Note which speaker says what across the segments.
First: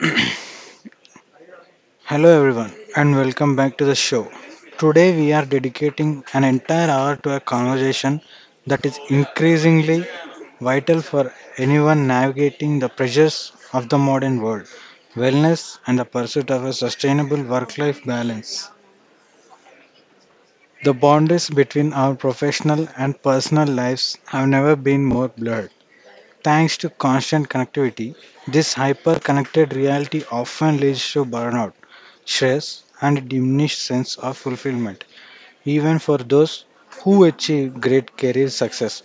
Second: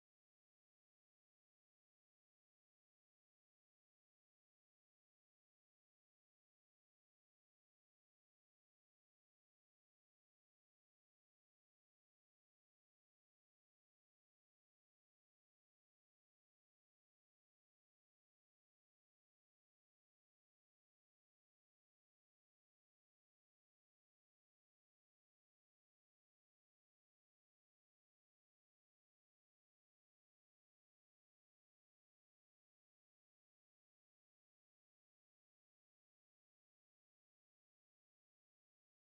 Speaker 1: Hello, everyone, and welcome back to the show. Today, we are dedicating an entire hour to a conversation that is increasingly vital for anyone navigating the pressures of the modern world, wellness and the pursuit of a sustainable work life balance. The boundaries between our professional and personal lives have never been more blurred. Thanks to constant connectivity, this hyper connected reality often leads to burnout, stress, and diminished sense of fulfillment, even for those who achieve great career success.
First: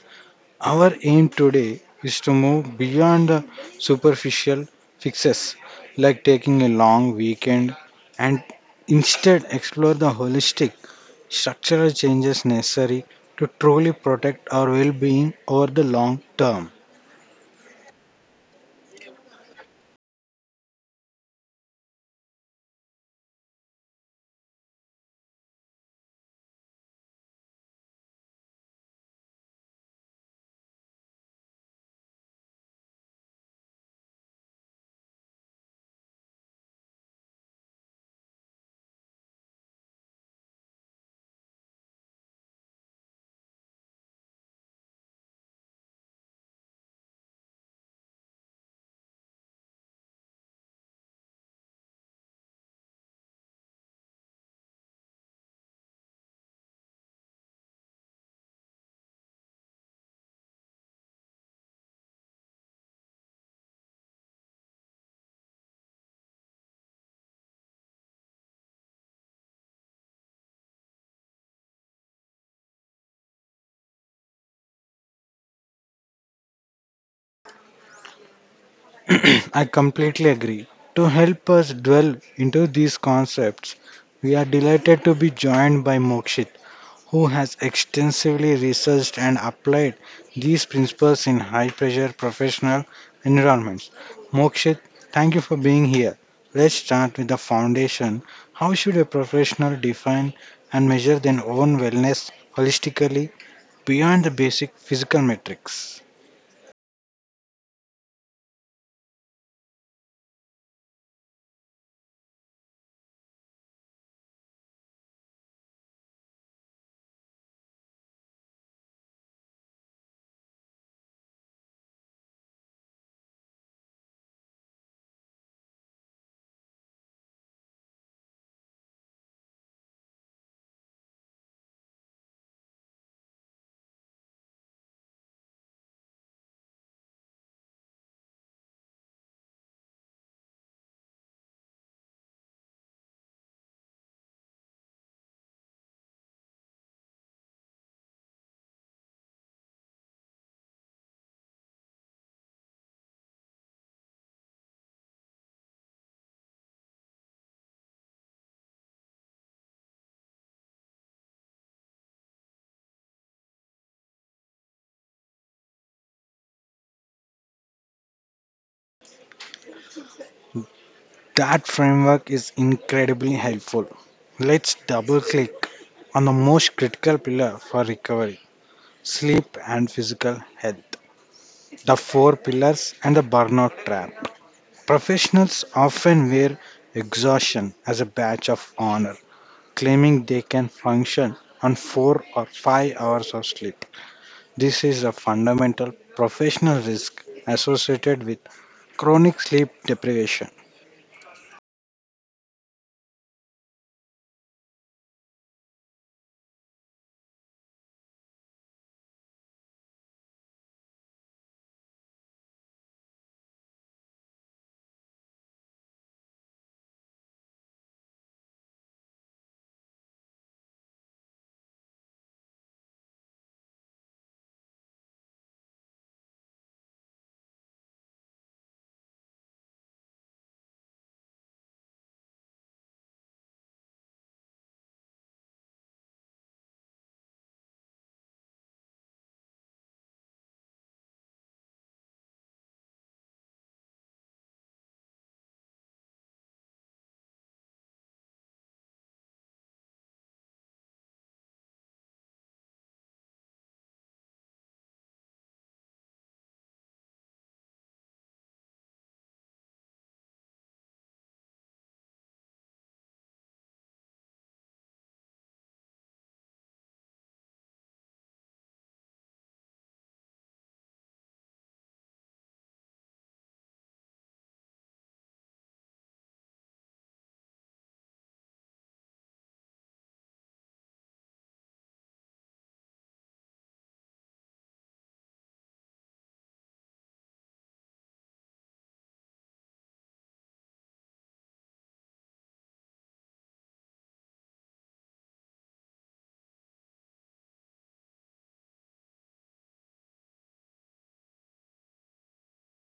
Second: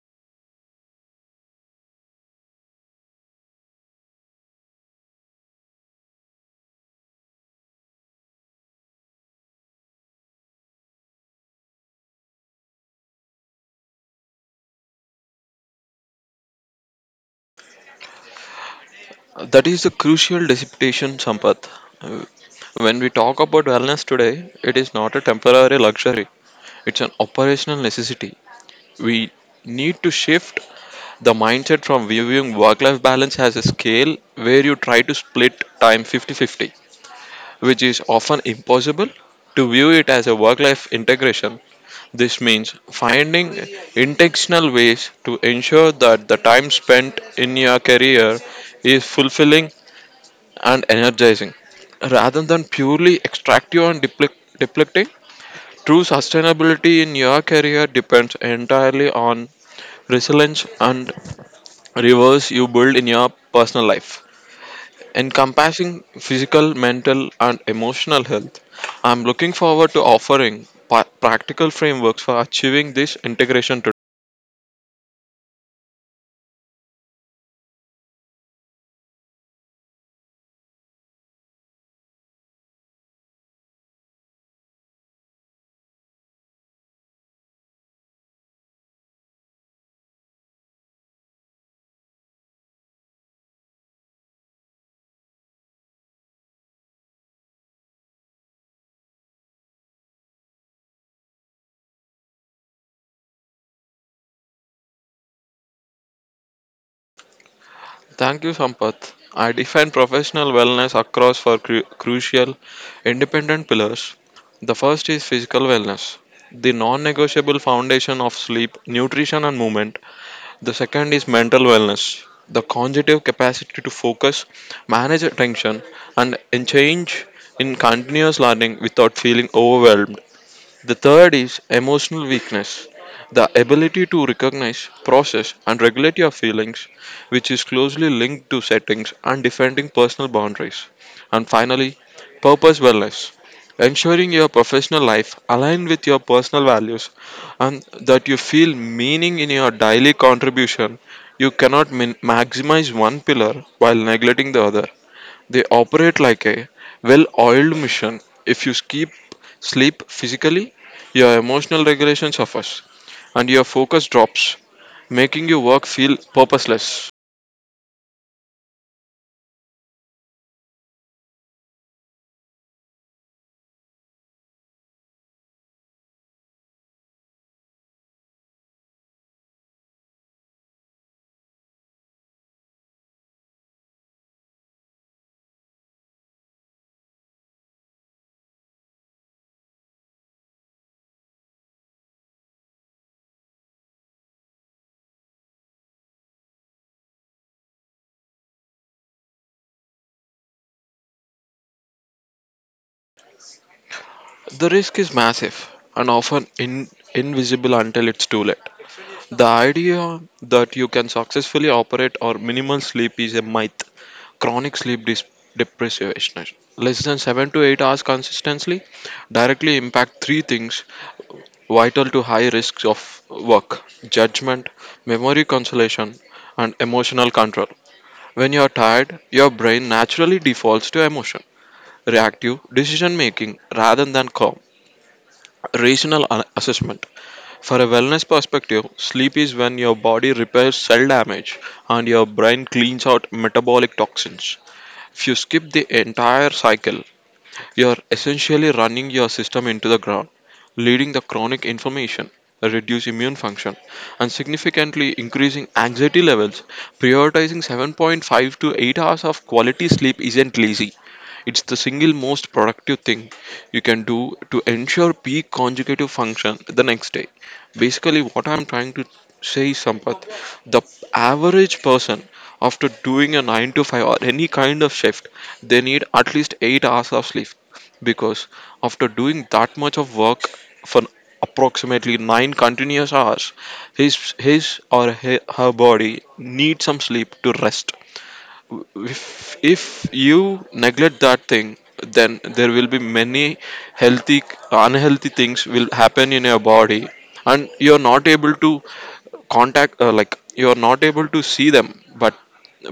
Speaker 1: Our aim today is to move beyond the superficial fixes like taking a long weekend, and instead explore the holistic structural changes necessary to truly protect our well being over the long term.
Speaker 2: That is the crucial dissertation, Sampath. When we talk about wellness today, it is not a temporary luxury, it's an operational necessity. We need to shift the mindset from viewing work life balance as a scale where you try to split time 50/50, which is often impossible, to view it as a work life integration. This means finding intentional ways to ensure that the time spent in your career is fulfilling and energizing rather than purely extractive and depleting. True sustainability in your career depends entirely on resilience and reverse you build in your personal life. Encompassing physical, mental, and emotional health, I'm looking forward to offering practical frameworks for achieving this integration today.
Speaker 1: I completely agree. To help us dwell into these concepts, we are delighted to be joined by Mokshit, who has extensively researched and applied these principles in high pressure professional environments. Mokshit, thank you for being here. Let's start with the foundation. How should a professional define and measure their own wellness holistically beyond the basic physical metrics?
Speaker 2: Thank you, Sampath. I define professional wellness across four crucial independent pillars. The first is physical wellness, the non negotiable foundation of sleep, nutrition, and movement. The second is mental wellness, the cognitive capacity to focus, manage attention, and change in continuous learning without feeling overwhelmed. The third is emotional weakness, the ability to recognize, process, and regulate your feelings, which is closely linked to settings and defending personal boundaries. And finally, purpose wellness, ensuring your professional life aligns with your personal values and that you feel meaning in your daily contribution. You cannot maximize one pillar while neglecting the other. They operate like a well oiled machine. If you skip sleep physically, your emotional regulation suffers and your focus drops, making your work feel purposeless.
Speaker 1: That framework is incredibly helpful. Let's double click on the most critical pillar for recovery, sleep and physical health, the four pillars, and the burnout trap. Professionals often wear exhaustion as a badge of honor, claiming they can function on 4 or 5 hours of sleep. This is a fundamental professional risk associated with chronic sleep deprivation.
Speaker 2: The risk is massive and often invisible until it's too late. The idea that you can successfully operate or minimal sleep is a myth. Chronic deprivation, less than 7 to 8 hours consistently, directly impact three things vital to high risks of work, judgment, memory consolation, and emotional control. When you are tired, your brain naturally defaults to emotion, reactive decision making rather than calm, rational assessment. For a wellness perspective, sleep is when your body repairs cell damage and your brain cleans out metabolic toxins. If you skip the entire cycle, you are essentially running your system into the ground, leading the chronic inflammation, reduced immune function, and significantly increasing anxiety levels. Prioritizing 7.5 to 8 hours of quality sleep isn't lazy. It's the single most productive thing you can do to ensure peak conjugative function the next day. Basically, what I'm trying to say is, Sampath, the average person, after doing a 9 to 5 or any kind of shift, they need at least 8 hours of sleep. Because after doing that much of work for approximately 9 continuous hours, his or her body needs some sleep to rest. If you neglect that thing, then there will be many healthy unhealthy things will happen in your body, and you're not able to contact like you're not able to see them, but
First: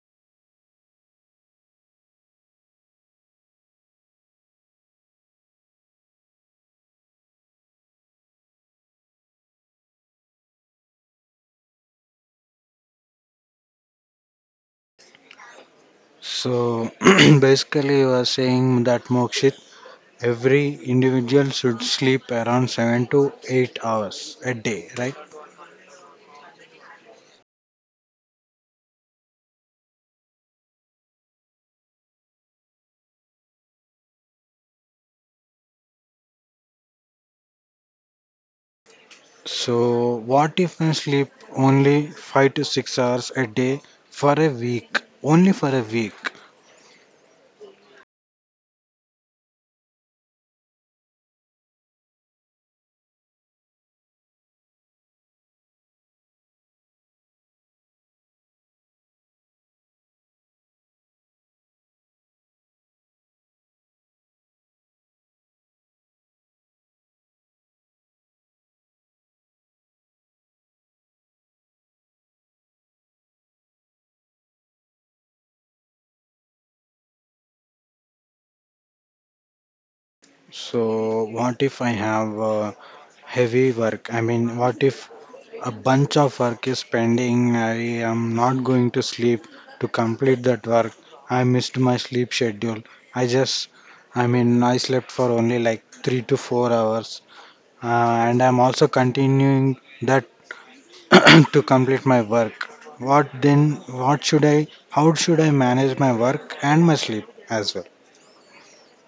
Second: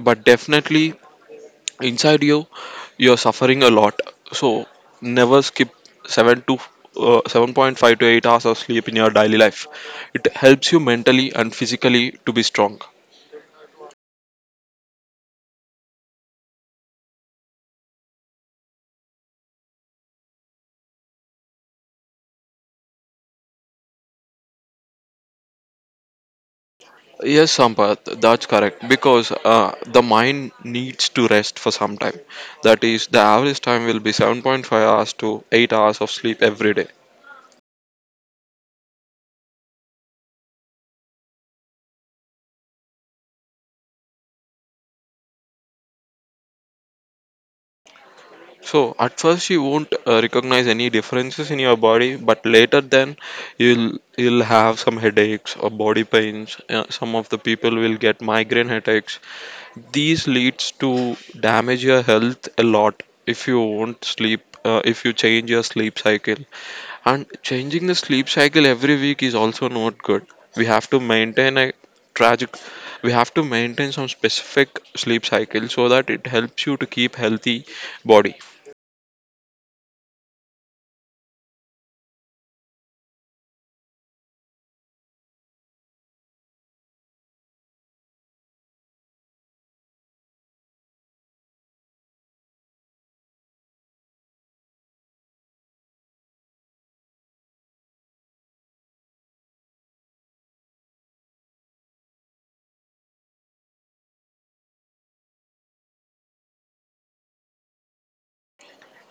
Speaker 2: but definitely inside you you're suffering a lot. So never skip 7 to 7.5 to 8 hours of sleep in your daily life. It helps you mentally and physically to be strong.
Speaker 1: So basically, you are saying that Mokshit, every individual should sleep around 7 to 8 hours a day, right?
Speaker 2: Yes, Sampath, that's correct. Because the mind needs to rest for some time. That is, the average time will be 7.5 hours to 8 hours of sleep every day.
Speaker 1: So, what if I sleep only 5 to 6 hours a day for a week? Only for a week.
Speaker 2: So at first you won't recognize any differences in your body, but later then you'll have some headaches or body pains. Some of the people will get migraine headaches. These leads to damage your health a lot if you won't sleep. If you change your sleep cycle, and changing the sleep cycle every week is also not good. We have to maintain a tragic. We have to maintain some specific sleep cycle so that it helps you to keep healthy body.
Speaker 1: So, what if I have heavy work? I mean, what if a bunch of work is pending. I am not going to sleep to complete that work. I missed my sleep schedule. I just, I mean, I slept for only like 3 to 4 hours. And I'm also continuing that to complete my work. What then? How should I manage my work and my sleep as well?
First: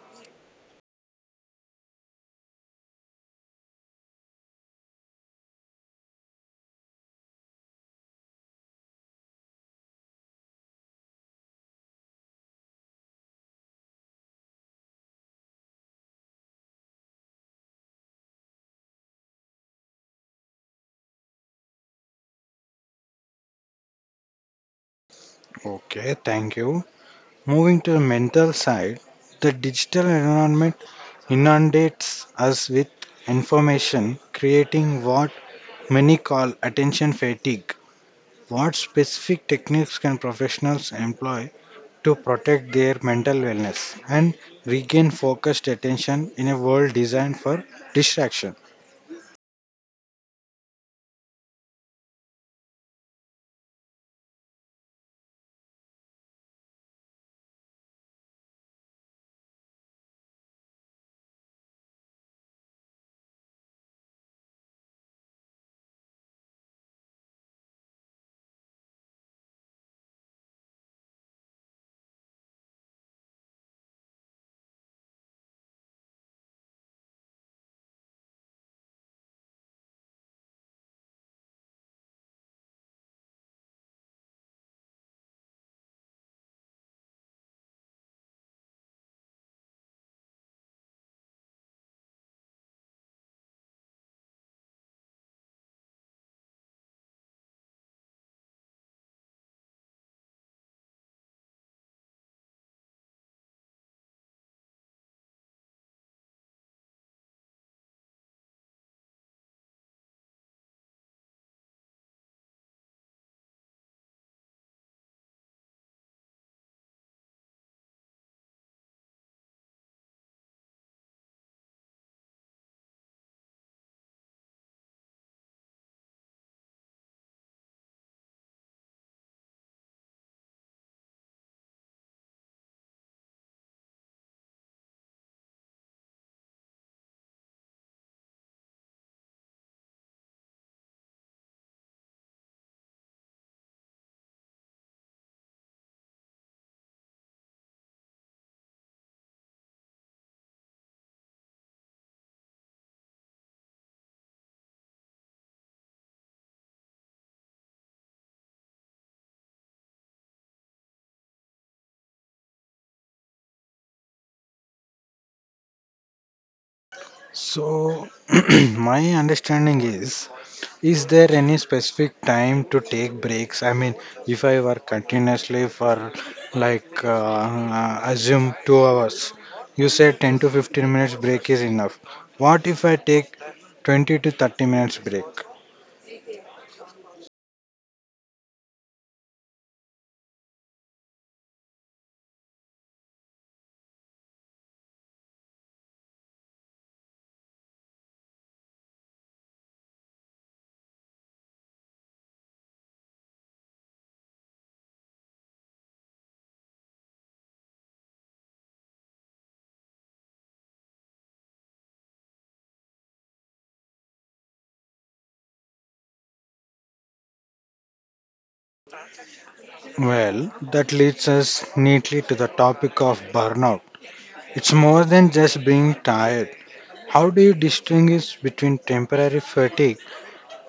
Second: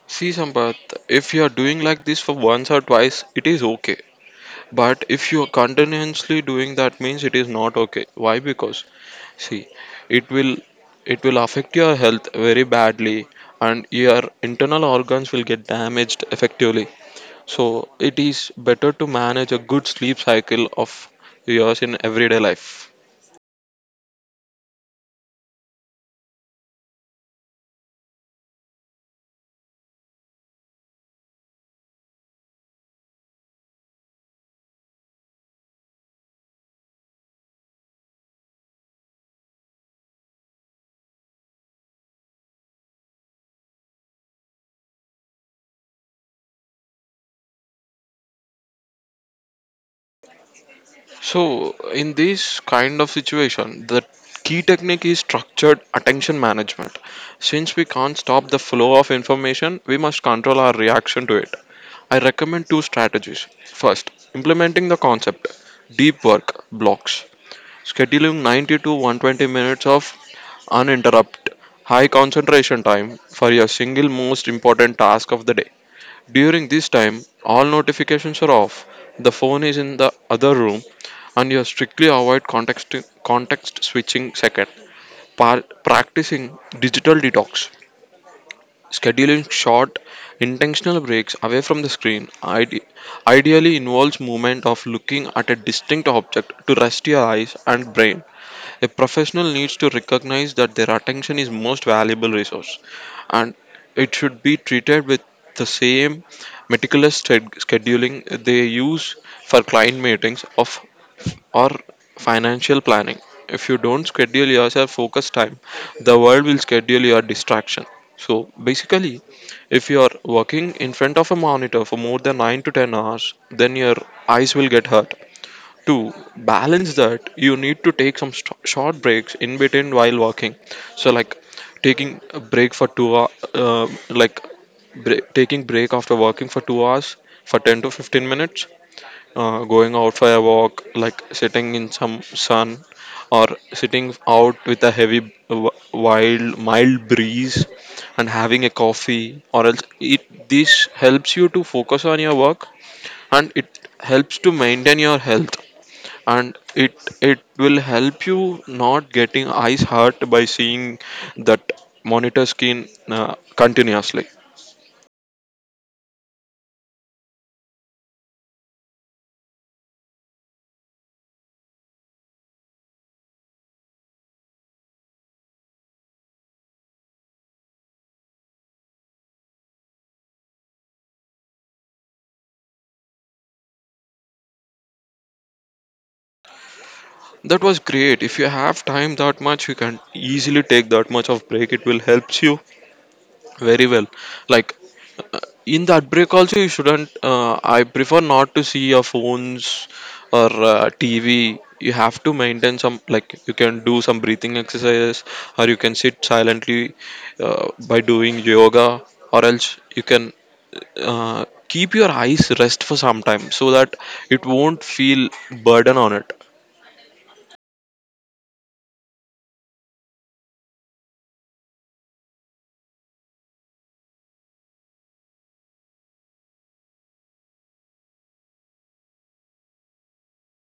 Speaker 2: See, Sampath, if you are doing like this for once or twice, it is okay. But if you are continuously doing that means it is not okay. Why? Because see, it will it will affect your health very badly and your internal organs will get damaged effectively. So it is better to manage a good sleep cycle of yours in everyday life.
Speaker 1: Okay, thank you. Moving to the mental side, the digital environment inundates us with information, creating what many call attention fatigue. What specific techniques can professionals employ to protect their mental wellness and regain focused attention in a world designed for distraction?
Speaker 2: So, in this kind of situation, the key technique is structured attention management. Since we can't stop the flow of information, we must control our reaction to it. I recommend two strategies. First, implementing the concept deep work blocks, scheduling 90 to 120 minutes of uninterrupted high concentration time for your single most important task of the day. During this time, all notifications are off, the phone is in the other room, and you strictly avoid context switching second. Practicing digital detox, scheduling short, intentional breaks away from the screen ideally involves movement of looking at a distinct object to rest your eyes and brain. A professional needs to recognize that their attention is most valuable resource and it should be treated with the same meticulous scheduling they use for client meetings of or financial planning. If you don't schedule yourself focus time, the world will schedule your distraction. So basically, if you are working in front of a monitor for more than 9 to 10 hours, then your eyes will get hurt. To balance that, you need to take some short breaks in between while walking. So like taking a break for 2 hours like break, taking break after walking for 2 hours for 10 to 15 minutes. Going out for a walk like sitting in some sun or sitting out with a heavy wild mild breeze and having a coffee, or else it this helps you to focus on your work, and it helps to maintain your health, and it will help you not getting eyes hurt by seeing that monitor screen continuously.
Speaker 1: So, my understanding is there any specific time to take breaks? I mean, if I work continuously for like, uh, assume 2 hours, you said 10 to 15 minutes break is enough. What if I take 20 to 30 minutes break?
Speaker 2: That was great. If you have time that much, you can easily take that much of break. It will helps you very well. Like in that break also, you shouldn't I prefer not to see your phones or tv. You have to maintain some like you can do some breathing exercises or you can sit silently by doing yoga, or else you can keep your eyes rest for some time so that it won't feel burden on it.
Speaker 1: Well, that leads us neatly to the topic of burnout. It's more than just being tired. How do you distinguish between temporary fatigue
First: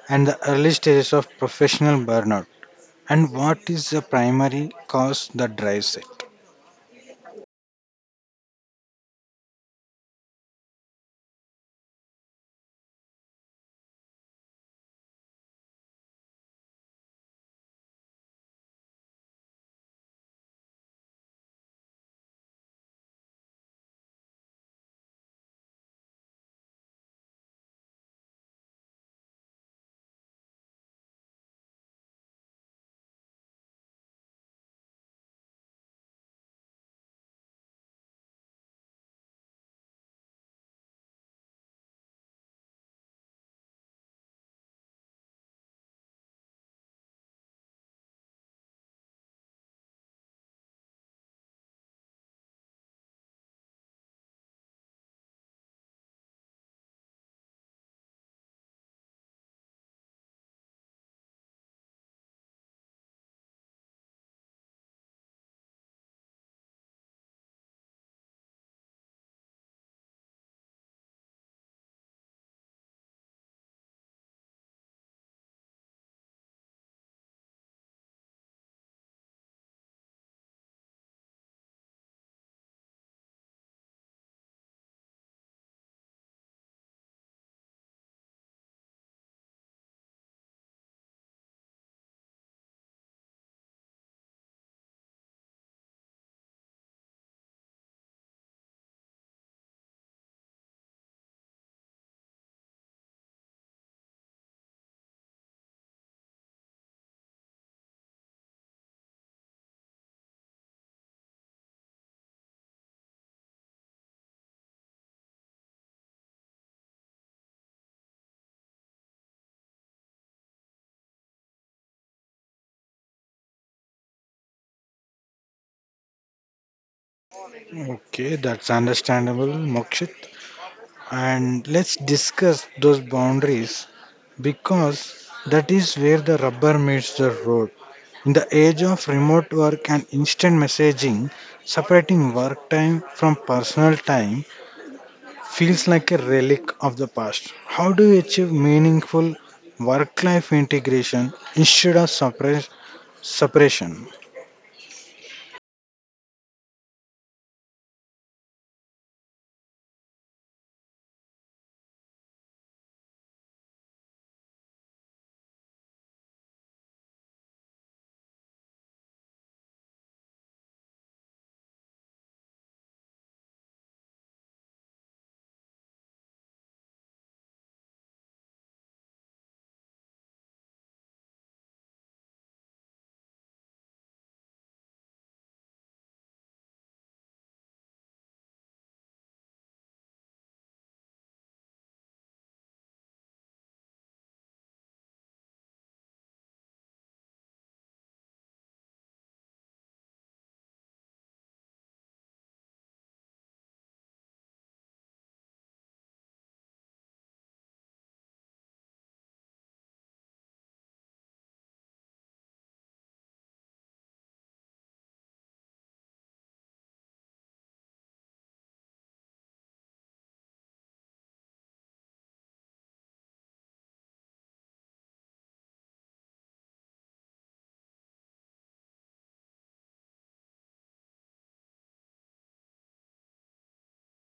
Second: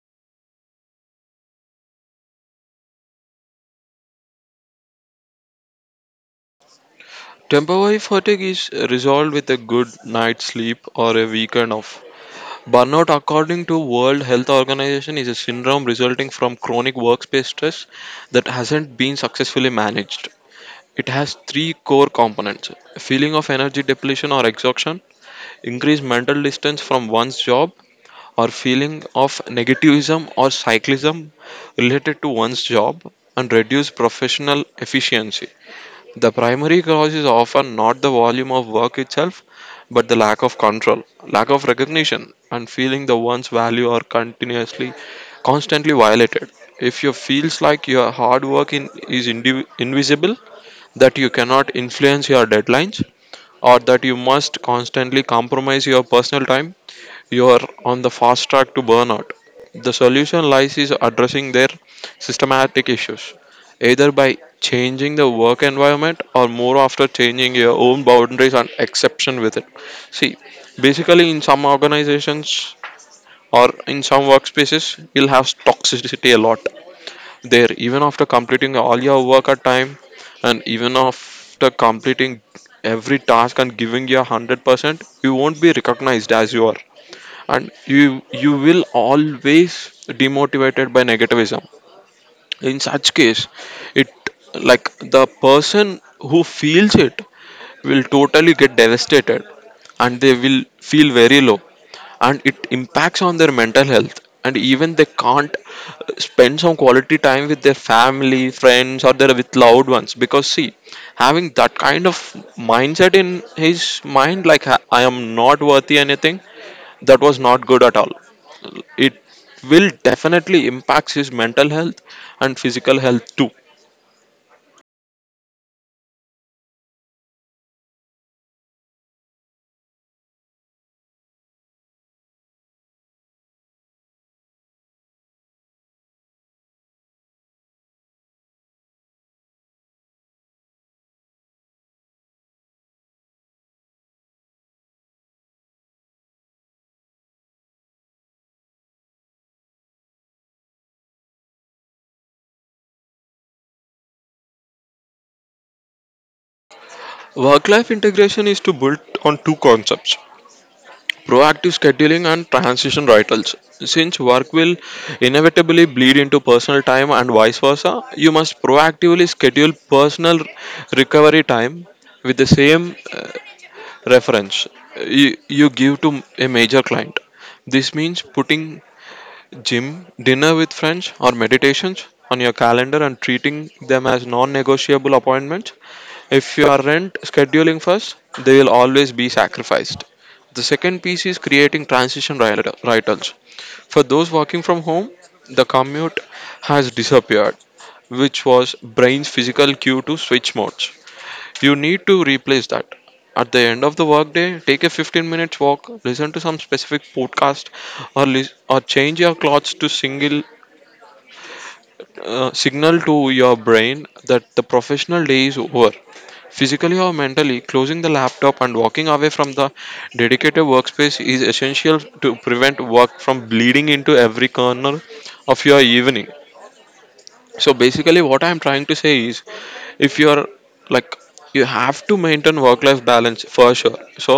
Speaker 1: and the early stages of professional burnout, and what is the primary cause that drives it?
Speaker 2: Temporary fatigue is resolved with a good night's sleep or a weekend off. Burnout, according to World Health Organization, is a syndrome resulting from chronic workspace stress that hasn't been successfully managed. It has three core components: feeling of energy depletion or exhaustion, increased mental distance from one's job, or feeling of negativism or cyclism related to one's job, and reduced professional efficiency. The primary cause is often not the volume of work itself, but the lack of control, lack of recognition, and feeling the one's value are continuously, constantly violated. If you feels like your hard work is invisible, that you cannot influence your deadlines, or that you must constantly compromise your personal time, you are on the fast track to burnout. The solution lies is addressing their systematic issues, either by changing the work environment or more after changing your own boundaries and exception with it. See, basically in some organizations or in some workspaces, you'll have toxicity a lot there even after completing all your work at time, and even after completing every task and giving your 100% you won't be recognized as you are, and you will always demotivated by negativism. In such case it like the person who feels it will totally get devastated, and they will feel very low, and it impacts on their mental health, and even they can't spend some quality time with their family friends or their with loved ones, because see, having that kind of mindset in his mind like I am not worthy anything, that was not good at all. It will definitely impact his mental health and physical health too.
Speaker 1: Okay, that's understandable, Mokshit. And let's discuss those boundaries because that is where the rubber meets the road. In the age of remote work and instant messaging, separating work time from personal time feels like a relic of the past. How do you achieve meaningful work life integration instead of separation?
Speaker 2: Work life integration is to build on two concepts proactive scheduling and transition rituals. Since work will inevitably bleed into personal time and vice versa, you must proactively schedule personal recovery time with the same reference you give to a major client. This means putting Gym, dinner with friends, or meditations on your calendar and treating them as non negotiable appointments. If you are rent scheduling first, they will always be sacrificed. The second piece is creating transition rituals. For those working from home, the commute has disappeared, which was brain's physical cue to switch modes. You need to replace that. At the end of the workday, take a 15 minutes walk, listen to some specific podcast, or, or change your clothes to single, signal to your brain that the professional day is over. Physically or mentally, closing the laptop and walking away from the dedicated workspace is essential to prevent work from bleeding into every corner of your evening. So basically what I'm trying to say is, if you're like you have to maintain work life balance for sure. So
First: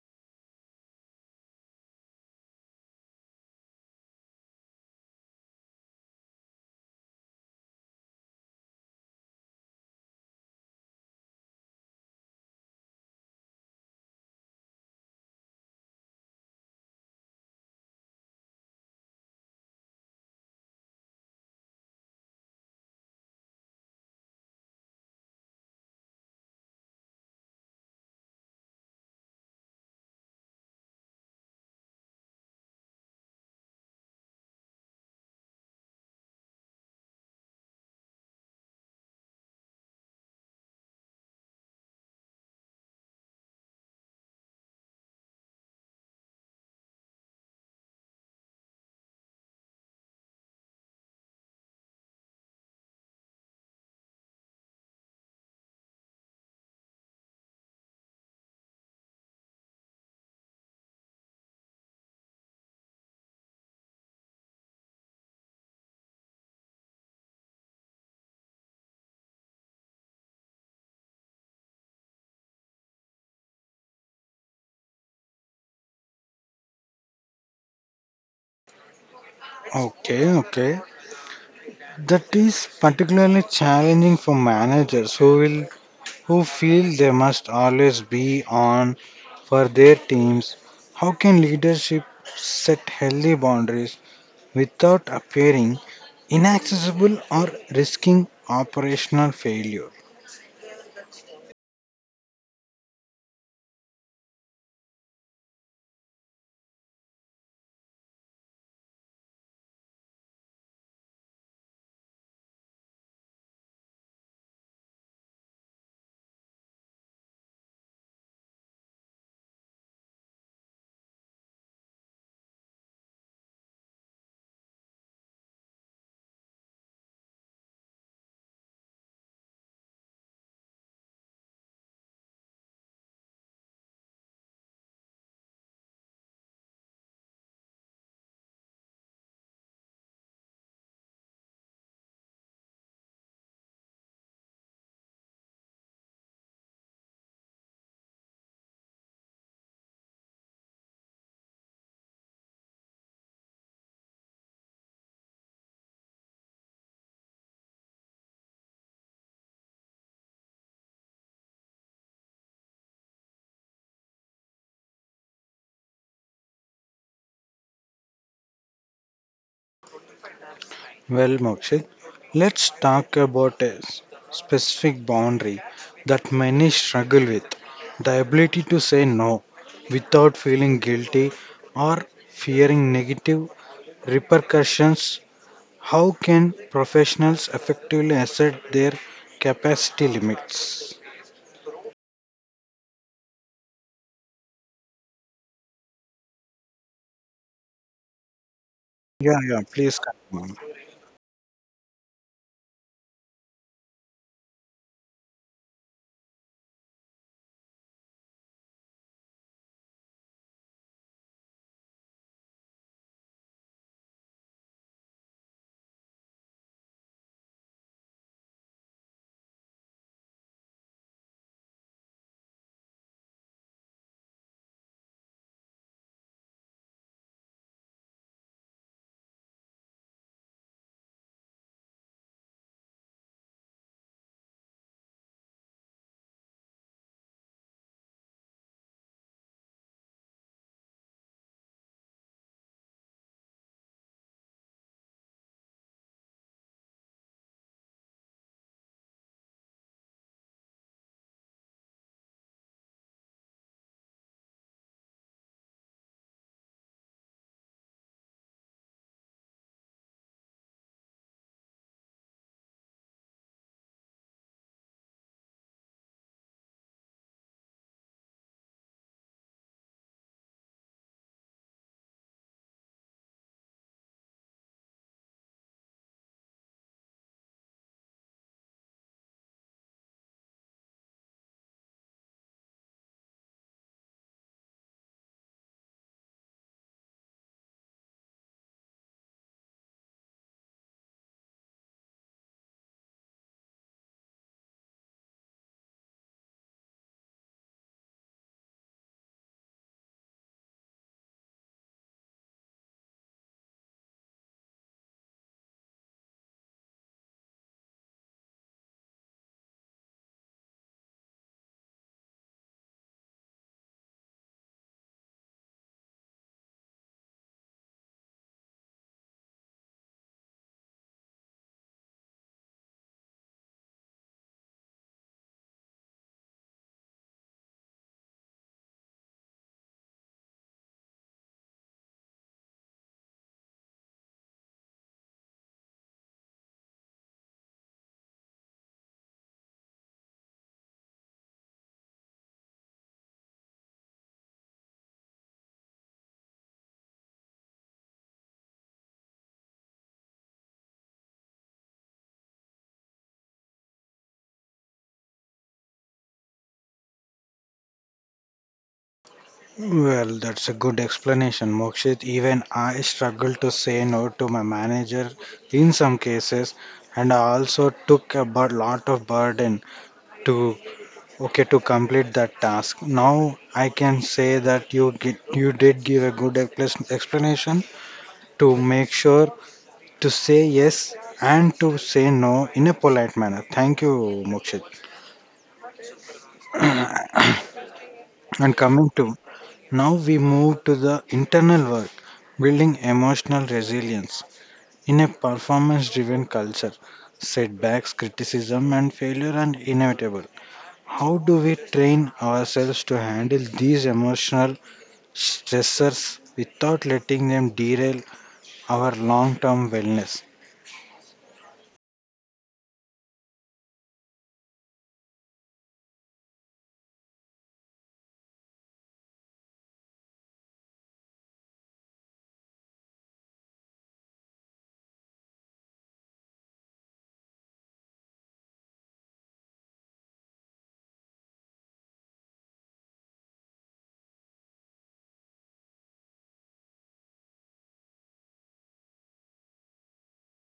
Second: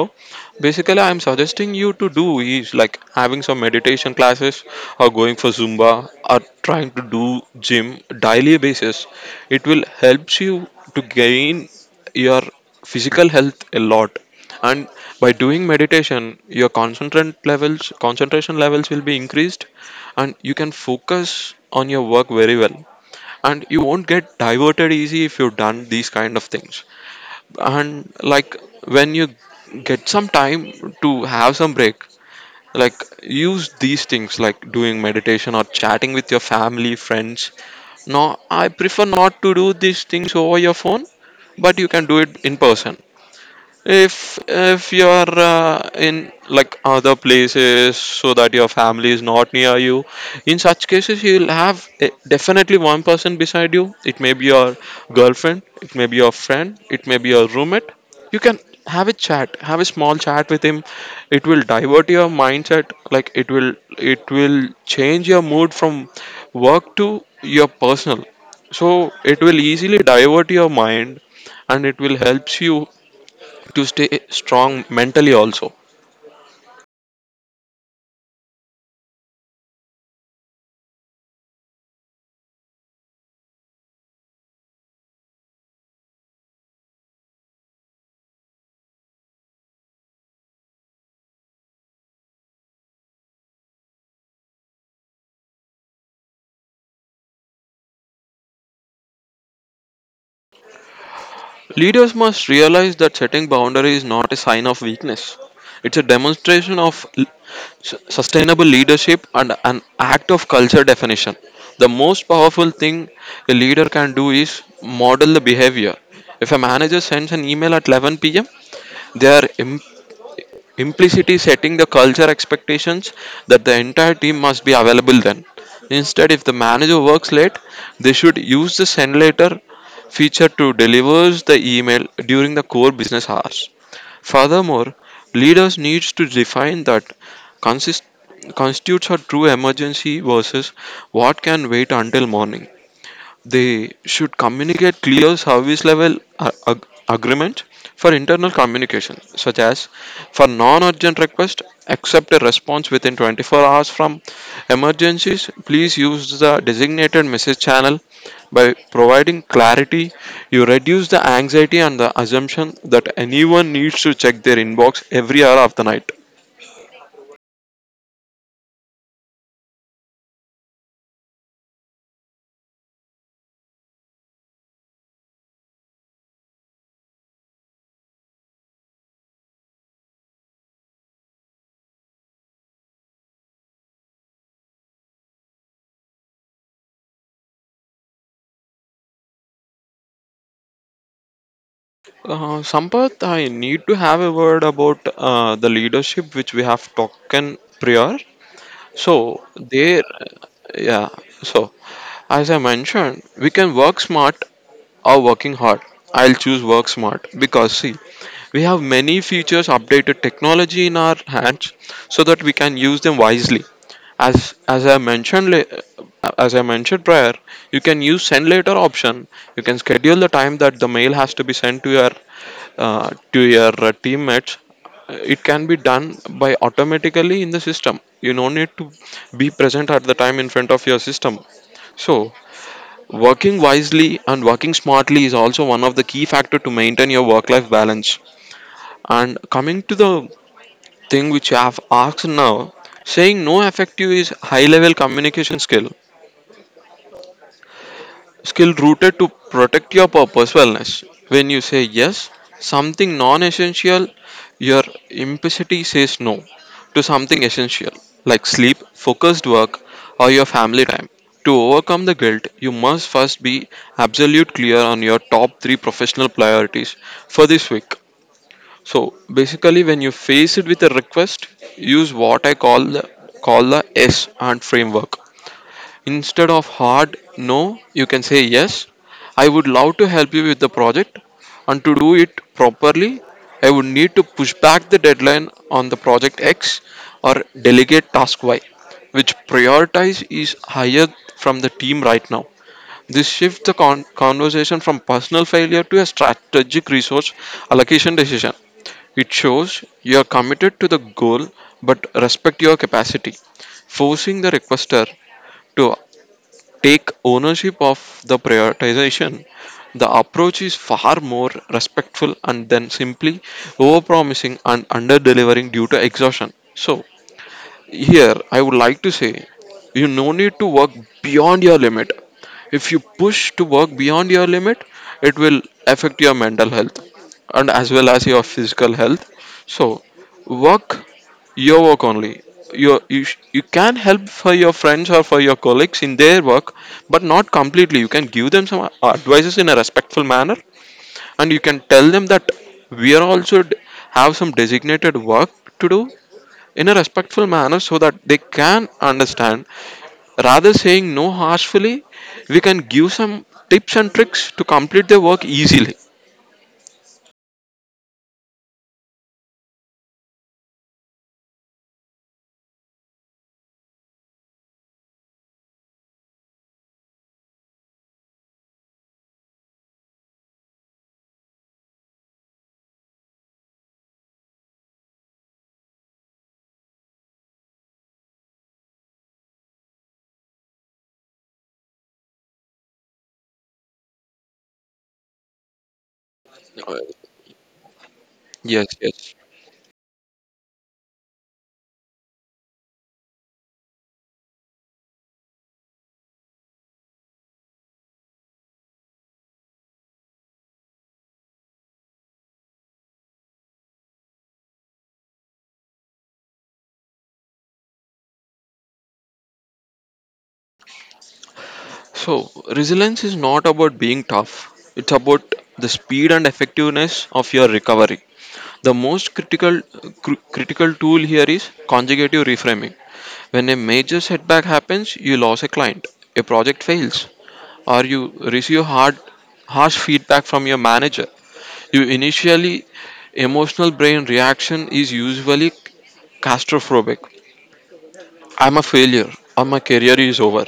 Speaker 2: basically I'm suggesting you to do is having some meditation classes, or going for zumba, or trying to do gym daily basis. It will helps you to gain your physical health a lot, and by doing meditation your concentration levels will be increased, and you can focus on your work very well, and you won't get diverted easy if you've done these kind of things. And when you get some time to have some break, like use these things like doing meditation or chatting with your family friends. Now I prefer not to do these things over your phone, but you can do it in person. If you're in other places, so that your family is not near you, in such cases you'll have definitely one person beside you. It may be your girlfriend, it may be your friend, it may be your roommate. You can have a chat, have a small chat with him. It will divert your mindset. It will change your mood from work to your personal, so it will easily divert your mind, and it will helps you to stay strong mentally also.
Speaker 1: Okay, okay. That is particularly challenging for managers who feel they must always be on for their teams. How can leadership set healthy boundaries without appearing inaccessible or risking operational failure?
Speaker 2: Leaders must realize that setting boundaries is not a sign of weakness. It's a demonstration of l- sustainable leadership and an act of culture definition. The most powerful thing a leader can do is model the behavior. If a manager sends an email at 11 p.m., they are implicitly setting the culture expectations that the entire team must be available then. Instead, if the manager works late, they should use the send later feature to deliver the email during the core business hours. Furthermore, leaders needs to define that consist- constitutes a true emergency versus what can wait until morning. They should communicate clear service level agreements for internal communication, such as, for non-urgent request accept a response within 24 hours. From emergencies, please use the designated message channel. By providing clarity, you reduce the anxiety and the assumption that anyone needs to check their inbox every hour of the night.
Speaker 1: Well, Mokshit, let's talk about a specific boundary that many struggle with, the ability to say no without feeling guilty or fearing negative repercussions. How can professionals effectively assert their capacity limits?
Speaker 2: Sampath, I need to have a word about the leadership which we have talked in prior.
Speaker 1: Yeah,
Speaker 2: So
Speaker 1: yeah, please
Speaker 2: there,
Speaker 1: continue.
Speaker 2: yeah. So as I mentioned, we can work smart or working hard. I'll choose work smart, because see, we have many features, updated technology in our hands, so that we can use them wisely. As I mentioned, as I mentioned prior, you can use send later option. You can schedule the time that the mail has to be sent to your teammates. It can be done by automatically in the system. You no need to be present at the time in front of your system. So working wisely and working smartly is also one of the key factor to maintain your work life balance. And coming to the thing which you have asked now, saying no effective is high level communication skill, skill rooted to protect your purpose wellness. When you say yes something non-essential, your implicity says no to something essential, like sleep, focused work, or your family time. To overcome the guilt, you must first be absolute clear on your top 3 professional priorities for this week. So basically when you face it with a request, use what I call the s and framework. Instead of hard no, you can say yes. I would love to help you with the project, and to do it properly, I would need to push back the deadline on the project X, or delegate task Y, which prioritize is higher from the team right now. This shifts the conversation from personal failure to a strategic resource allocation decision. It shows you are committed to the goal but respect your capacity. Forcing the requester to take ownership of the prioritization. The approach is far more respectful and than simply overpromising and under delivering due to exhaustion. So here I would like to say you no need to work beyond your limit. If you push to work beyond your limit, it will affect your mental health and as well as your physical health. So work your work only. You you can help for your friends or for your colleagues in their work, but not completely. You can give them some advices in a respectful manner, and you can tell them that we are also have some designated work to do in a respectful manner, so that they can understand. Rather saying no harshly, we can give some tips and tricks to complete their work easily.
Speaker 1: Well, that's a good explanation, Mokshit. Even I struggle to say no to my manager in some cases, and I also took a lot of burden to okay to complete that task. Now I can say that you did give a good explanation to make sure to say yes and to say no in a polite manner. Thank you, Mokshit.
Speaker 2: Uh,
Speaker 1: And
Speaker 2: yes,
Speaker 1: coming
Speaker 2: yes.
Speaker 1: to now, we move to the internal work, building emotional resilience. In a performance driven culture, setbacks, criticism, and failure are inevitable. How do we train ourselves to handle these emotional stressors without letting them derail our long term wellness?
Speaker 2: So resilience is not about being tough. It's about the speed and effectiveness of your recovery. The most critical critical tool here is conjugative reframing. When a major setback happens, you lose a client, a project fails, or you receive harsh feedback from your manager. You initially emotional brain reaction is usually catastrophic. I'm a failure, or my career is over.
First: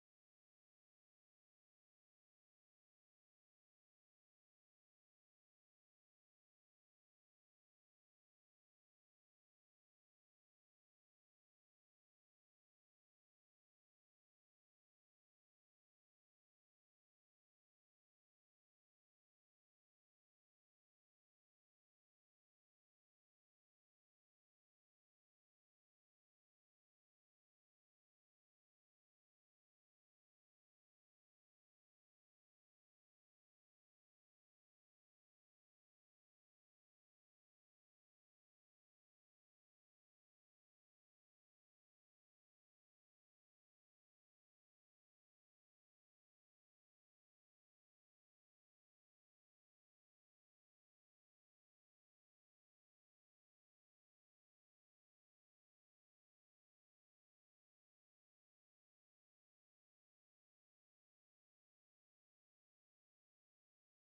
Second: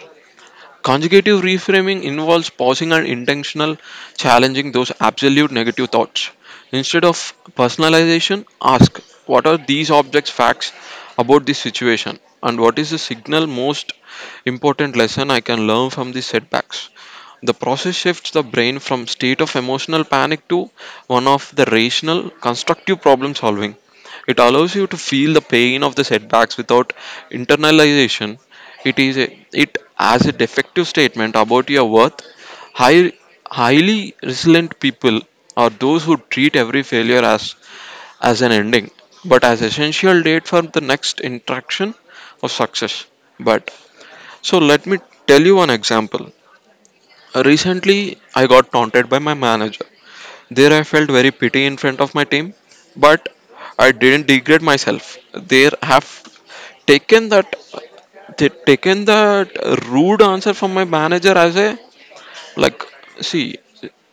Speaker 2: Consecutive reframing involves pausing and intentional challenging those absolute negative thoughts. Instead of personalization, ask what are these objects facts about this situation, and what is the signal most important lesson I can learn from these setbacks. The process shifts the brain from state of emotional panic to one of the rational, constructive problem solving. It allows you to feel the pain of the setbacks without internalization. It is a, it as a defective statement about your worth. High, highly resilient people are those who treat every failure as an ending, but as essential date for the next interaction of success. But so let me tell you one example. Recently, I got taunted by my manager. There, I felt very pity in front of my team, but I didn't degrade myself. There, have taken that they taken that rude answer from my manager as a like. See,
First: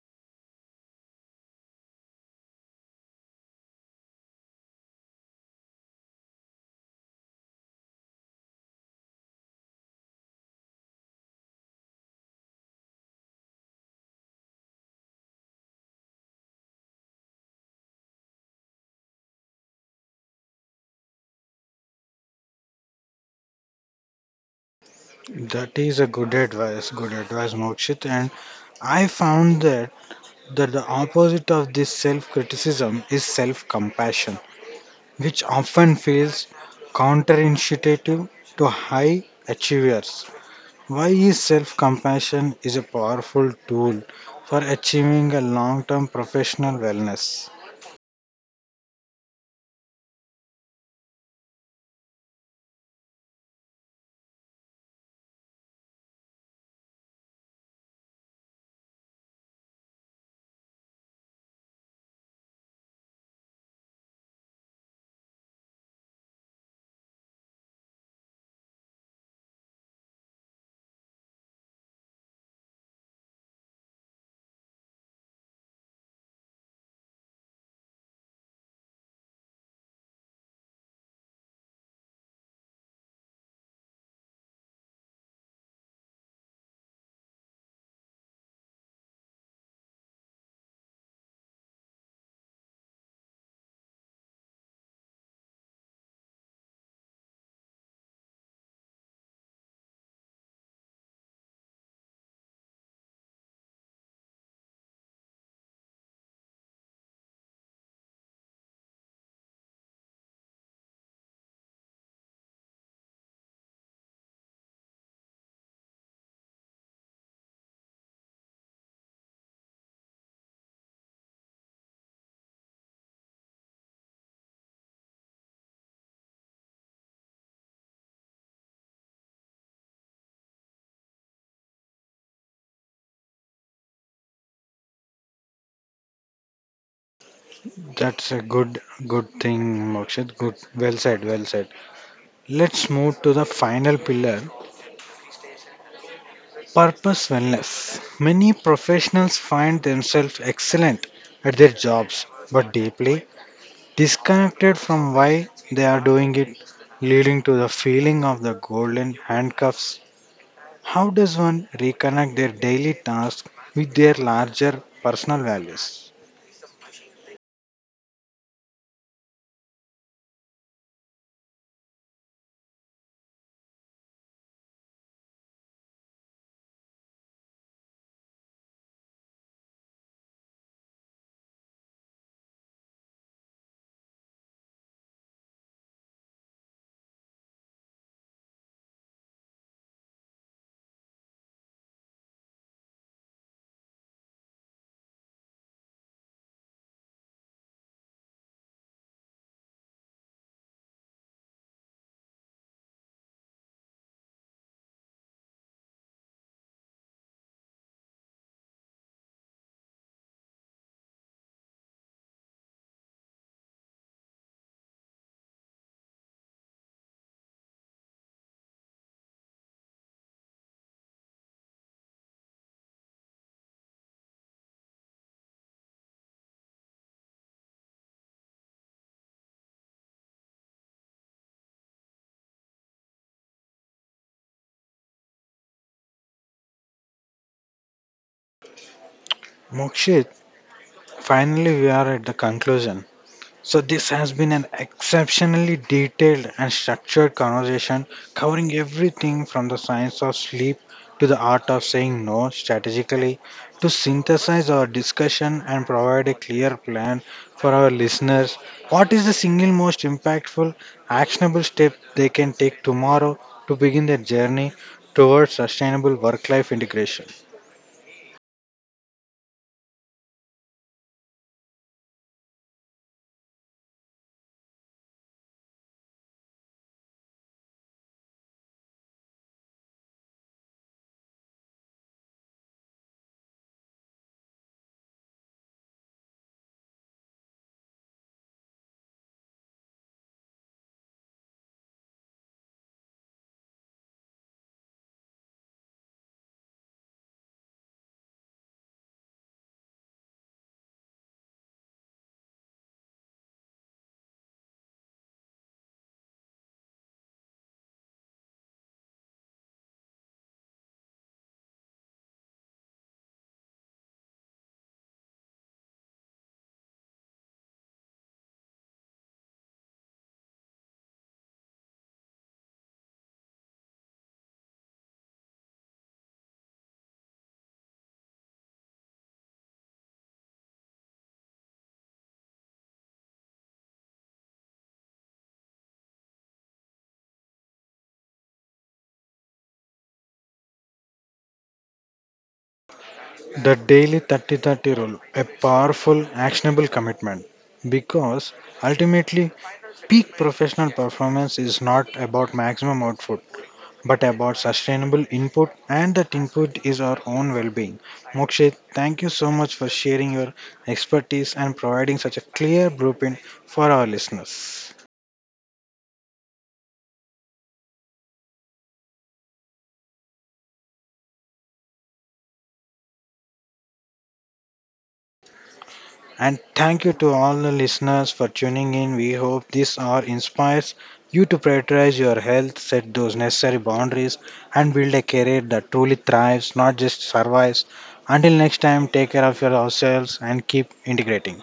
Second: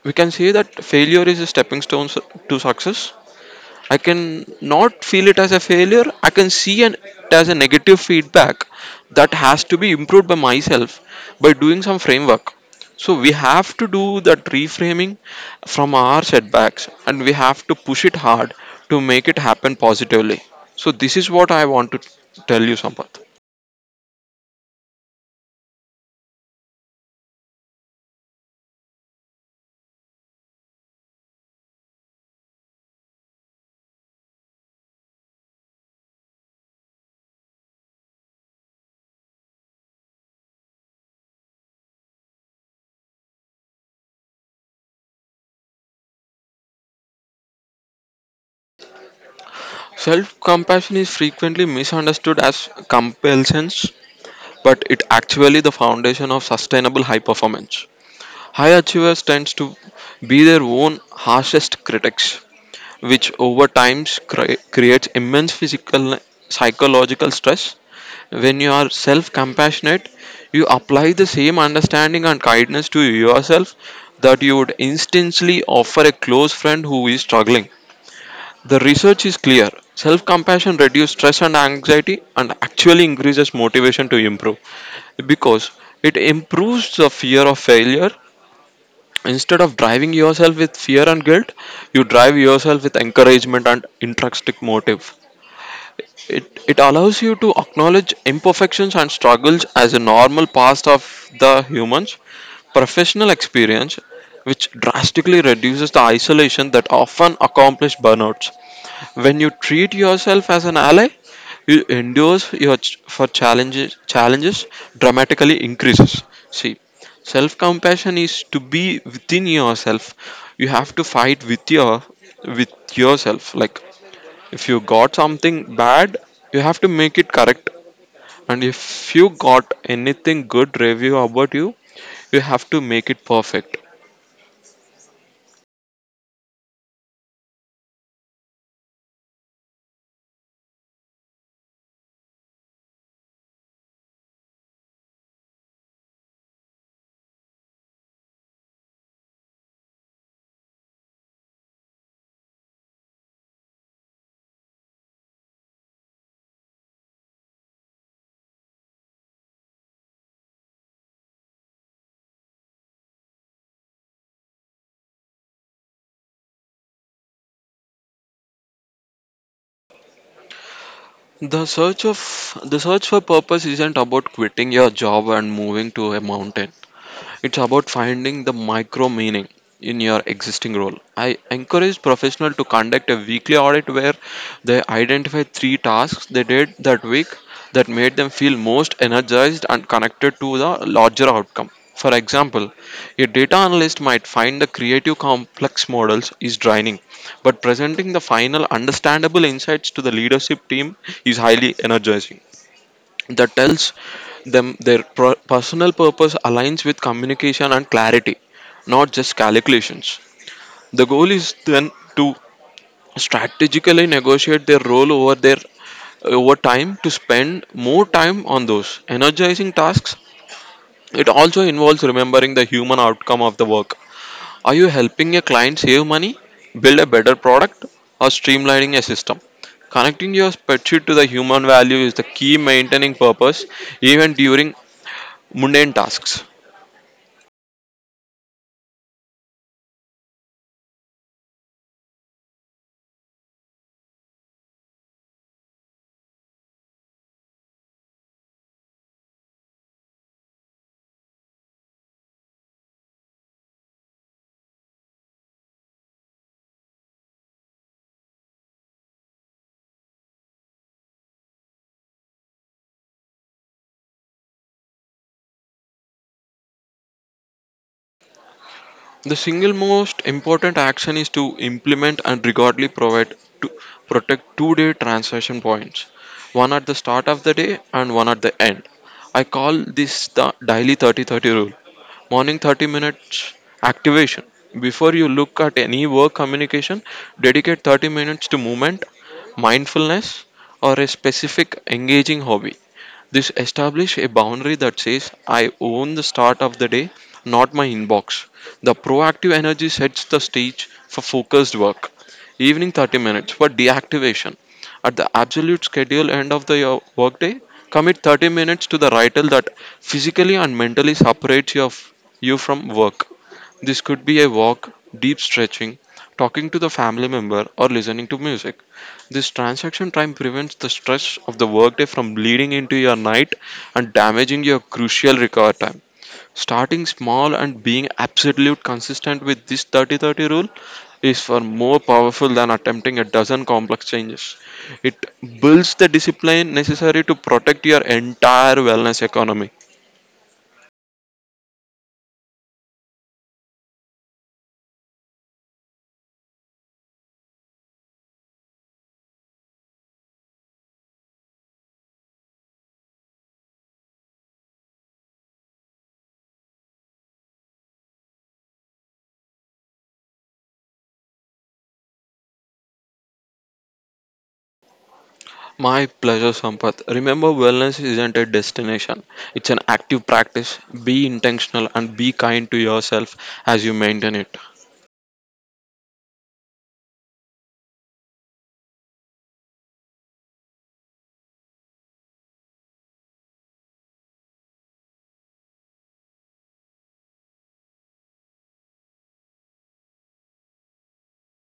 Speaker 2: we can say that failure is a stepping stone to success. I can not feel it as a failure. I can see it as a negative feedback that has to be improved by myself by doing some framework. So we have to do that reframing from our setbacks, and we have to push it hard to make it happen positively. So this is what I want to tell you, Sampath.
Speaker 1: That is a good advice, Mokshit. And I found that the opposite of this self criticism is self compassion, which often feels counterintuitive to high achievers. Why is self compassion is a powerful tool for achieving a long term professional wellness?
Speaker 2: Self compassion is frequently misunderstood as compulsions, but it actually the foundation of sustainable high performance. High achievers tends to be their own harshest critics, which over time creates immense physical psychological stress. When you are self-compassionate, you apply the same understanding and kindness to yourself that you would instantly offer a close friend who is struggling. The research is clear. Self compassion reduces stress and anxiety, and actually increases motivation to improve, because it improves the fear of failure. Instead of driving yourself with fear and guilt, you drive yourself with encouragement and intrinsic motive. It allows you to acknowledge imperfections and struggles as a normal part of the human's professional experience, which drastically reduces the isolation that often accompanies burnouts. When you treat yourself as an ally, you endures your for challenges dramatically increases. See, self compassion is to be within yourself. You have to fight with your with yourself. Like if you got something bad, you have to make it correct. And if you got anything good review about you, you have to make it perfect.
Speaker 1: That's a good Good thing, Mokshit. Good, well said, well said. Let's move to the final pillar. Purpose wellness. Many professionals find themselves excellent at their jobs, but deeply disconnected from why they are doing it, leading to the feeling of the golden handcuffs. How does one reconnect their daily tasks with their larger personal values?
Speaker 2: The search of the search for purpose isn't about quitting your job and moving to a mountain. It's about finding the micro meaning in your existing role. I encourage professionals to conduct a weekly audit, where they identify 3 tasks they did that week that made them feel most energized and connected to the larger outcome. For example, a data analyst might find the creative complex models is draining, but presenting the final understandable insights to the leadership team is highly energizing. That tells them their personal purpose aligns with communication and clarity, not just calculations. The goal is then to strategically negotiate their role over their over time to spend more time on those energizing tasks. It also involves remembering the human outcome of the work. Are you helping a client save money, build a better product, or streamlining a system? Connecting your spreadsheet to the human value is the key maintaining purpose even during mundane tasks.
Speaker 1: Mokshit, finally we are at the conclusion. So, this has been an exceptionally detailed and structured conversation covering everything from the science of sleep to the art of saying no strategically. To synthesize our discussion and provide a clear plan for our listeners, what is the single most impactful, actionable step they can take tomorrow to begin their journey towards sustainable work life integration?
Speaker 2: The single most important action is to implement and regularly provide to protect two-day transaction points, one at the start of the day and one at the end. I call this the daily 30-30 rule. Morning 30 minutes activation. Before you look at any work communication, dedicate 30 minutes to movement, mindfulness, or a specific engaging hobby. This establishes a boundary that says, I own the start of the day, not my inbox. The proactive energy sets the stage for focused work. Evening 30 minutes for deactivation. At the absolute schedule end of the workday, commit 30 minutes to the ritual that physically and mentally separates you from work. This could be a walk, deep stretching, talking to the family member, or listening to music. This transaction time prevents the stress of the workday from bleeding into your night and damaging your crucial recover time. Starting small and being absolute consistent with this 30-30 rule is far more powerful than attempting a dozen complex changes. It builds the discipline necessary to protect your entire wellness economy.
Speaker 1: The daily 30 30 rule, a powerful, actionable commitment, because ultimately, peak professional performance is not about maximum output but about sustainable input, and that input is our own well being. Mokshit, thank you so much for sharing your expertise and providing such a clear blueprint for our listeners.
Speaker 2: My pleasure, Sampath. Remember, wellness isn't a destination, it's an active practice. Be intentional and be kind to yourself as you maintain it.
Speaker 1: And thank you to all the listeners for tuning in. We hope this hour inspires you to prioritize your health, set those necessary boundaries, and build a career that truly thrives, not just survives. Until next time, take care of yourselves and keep integrating.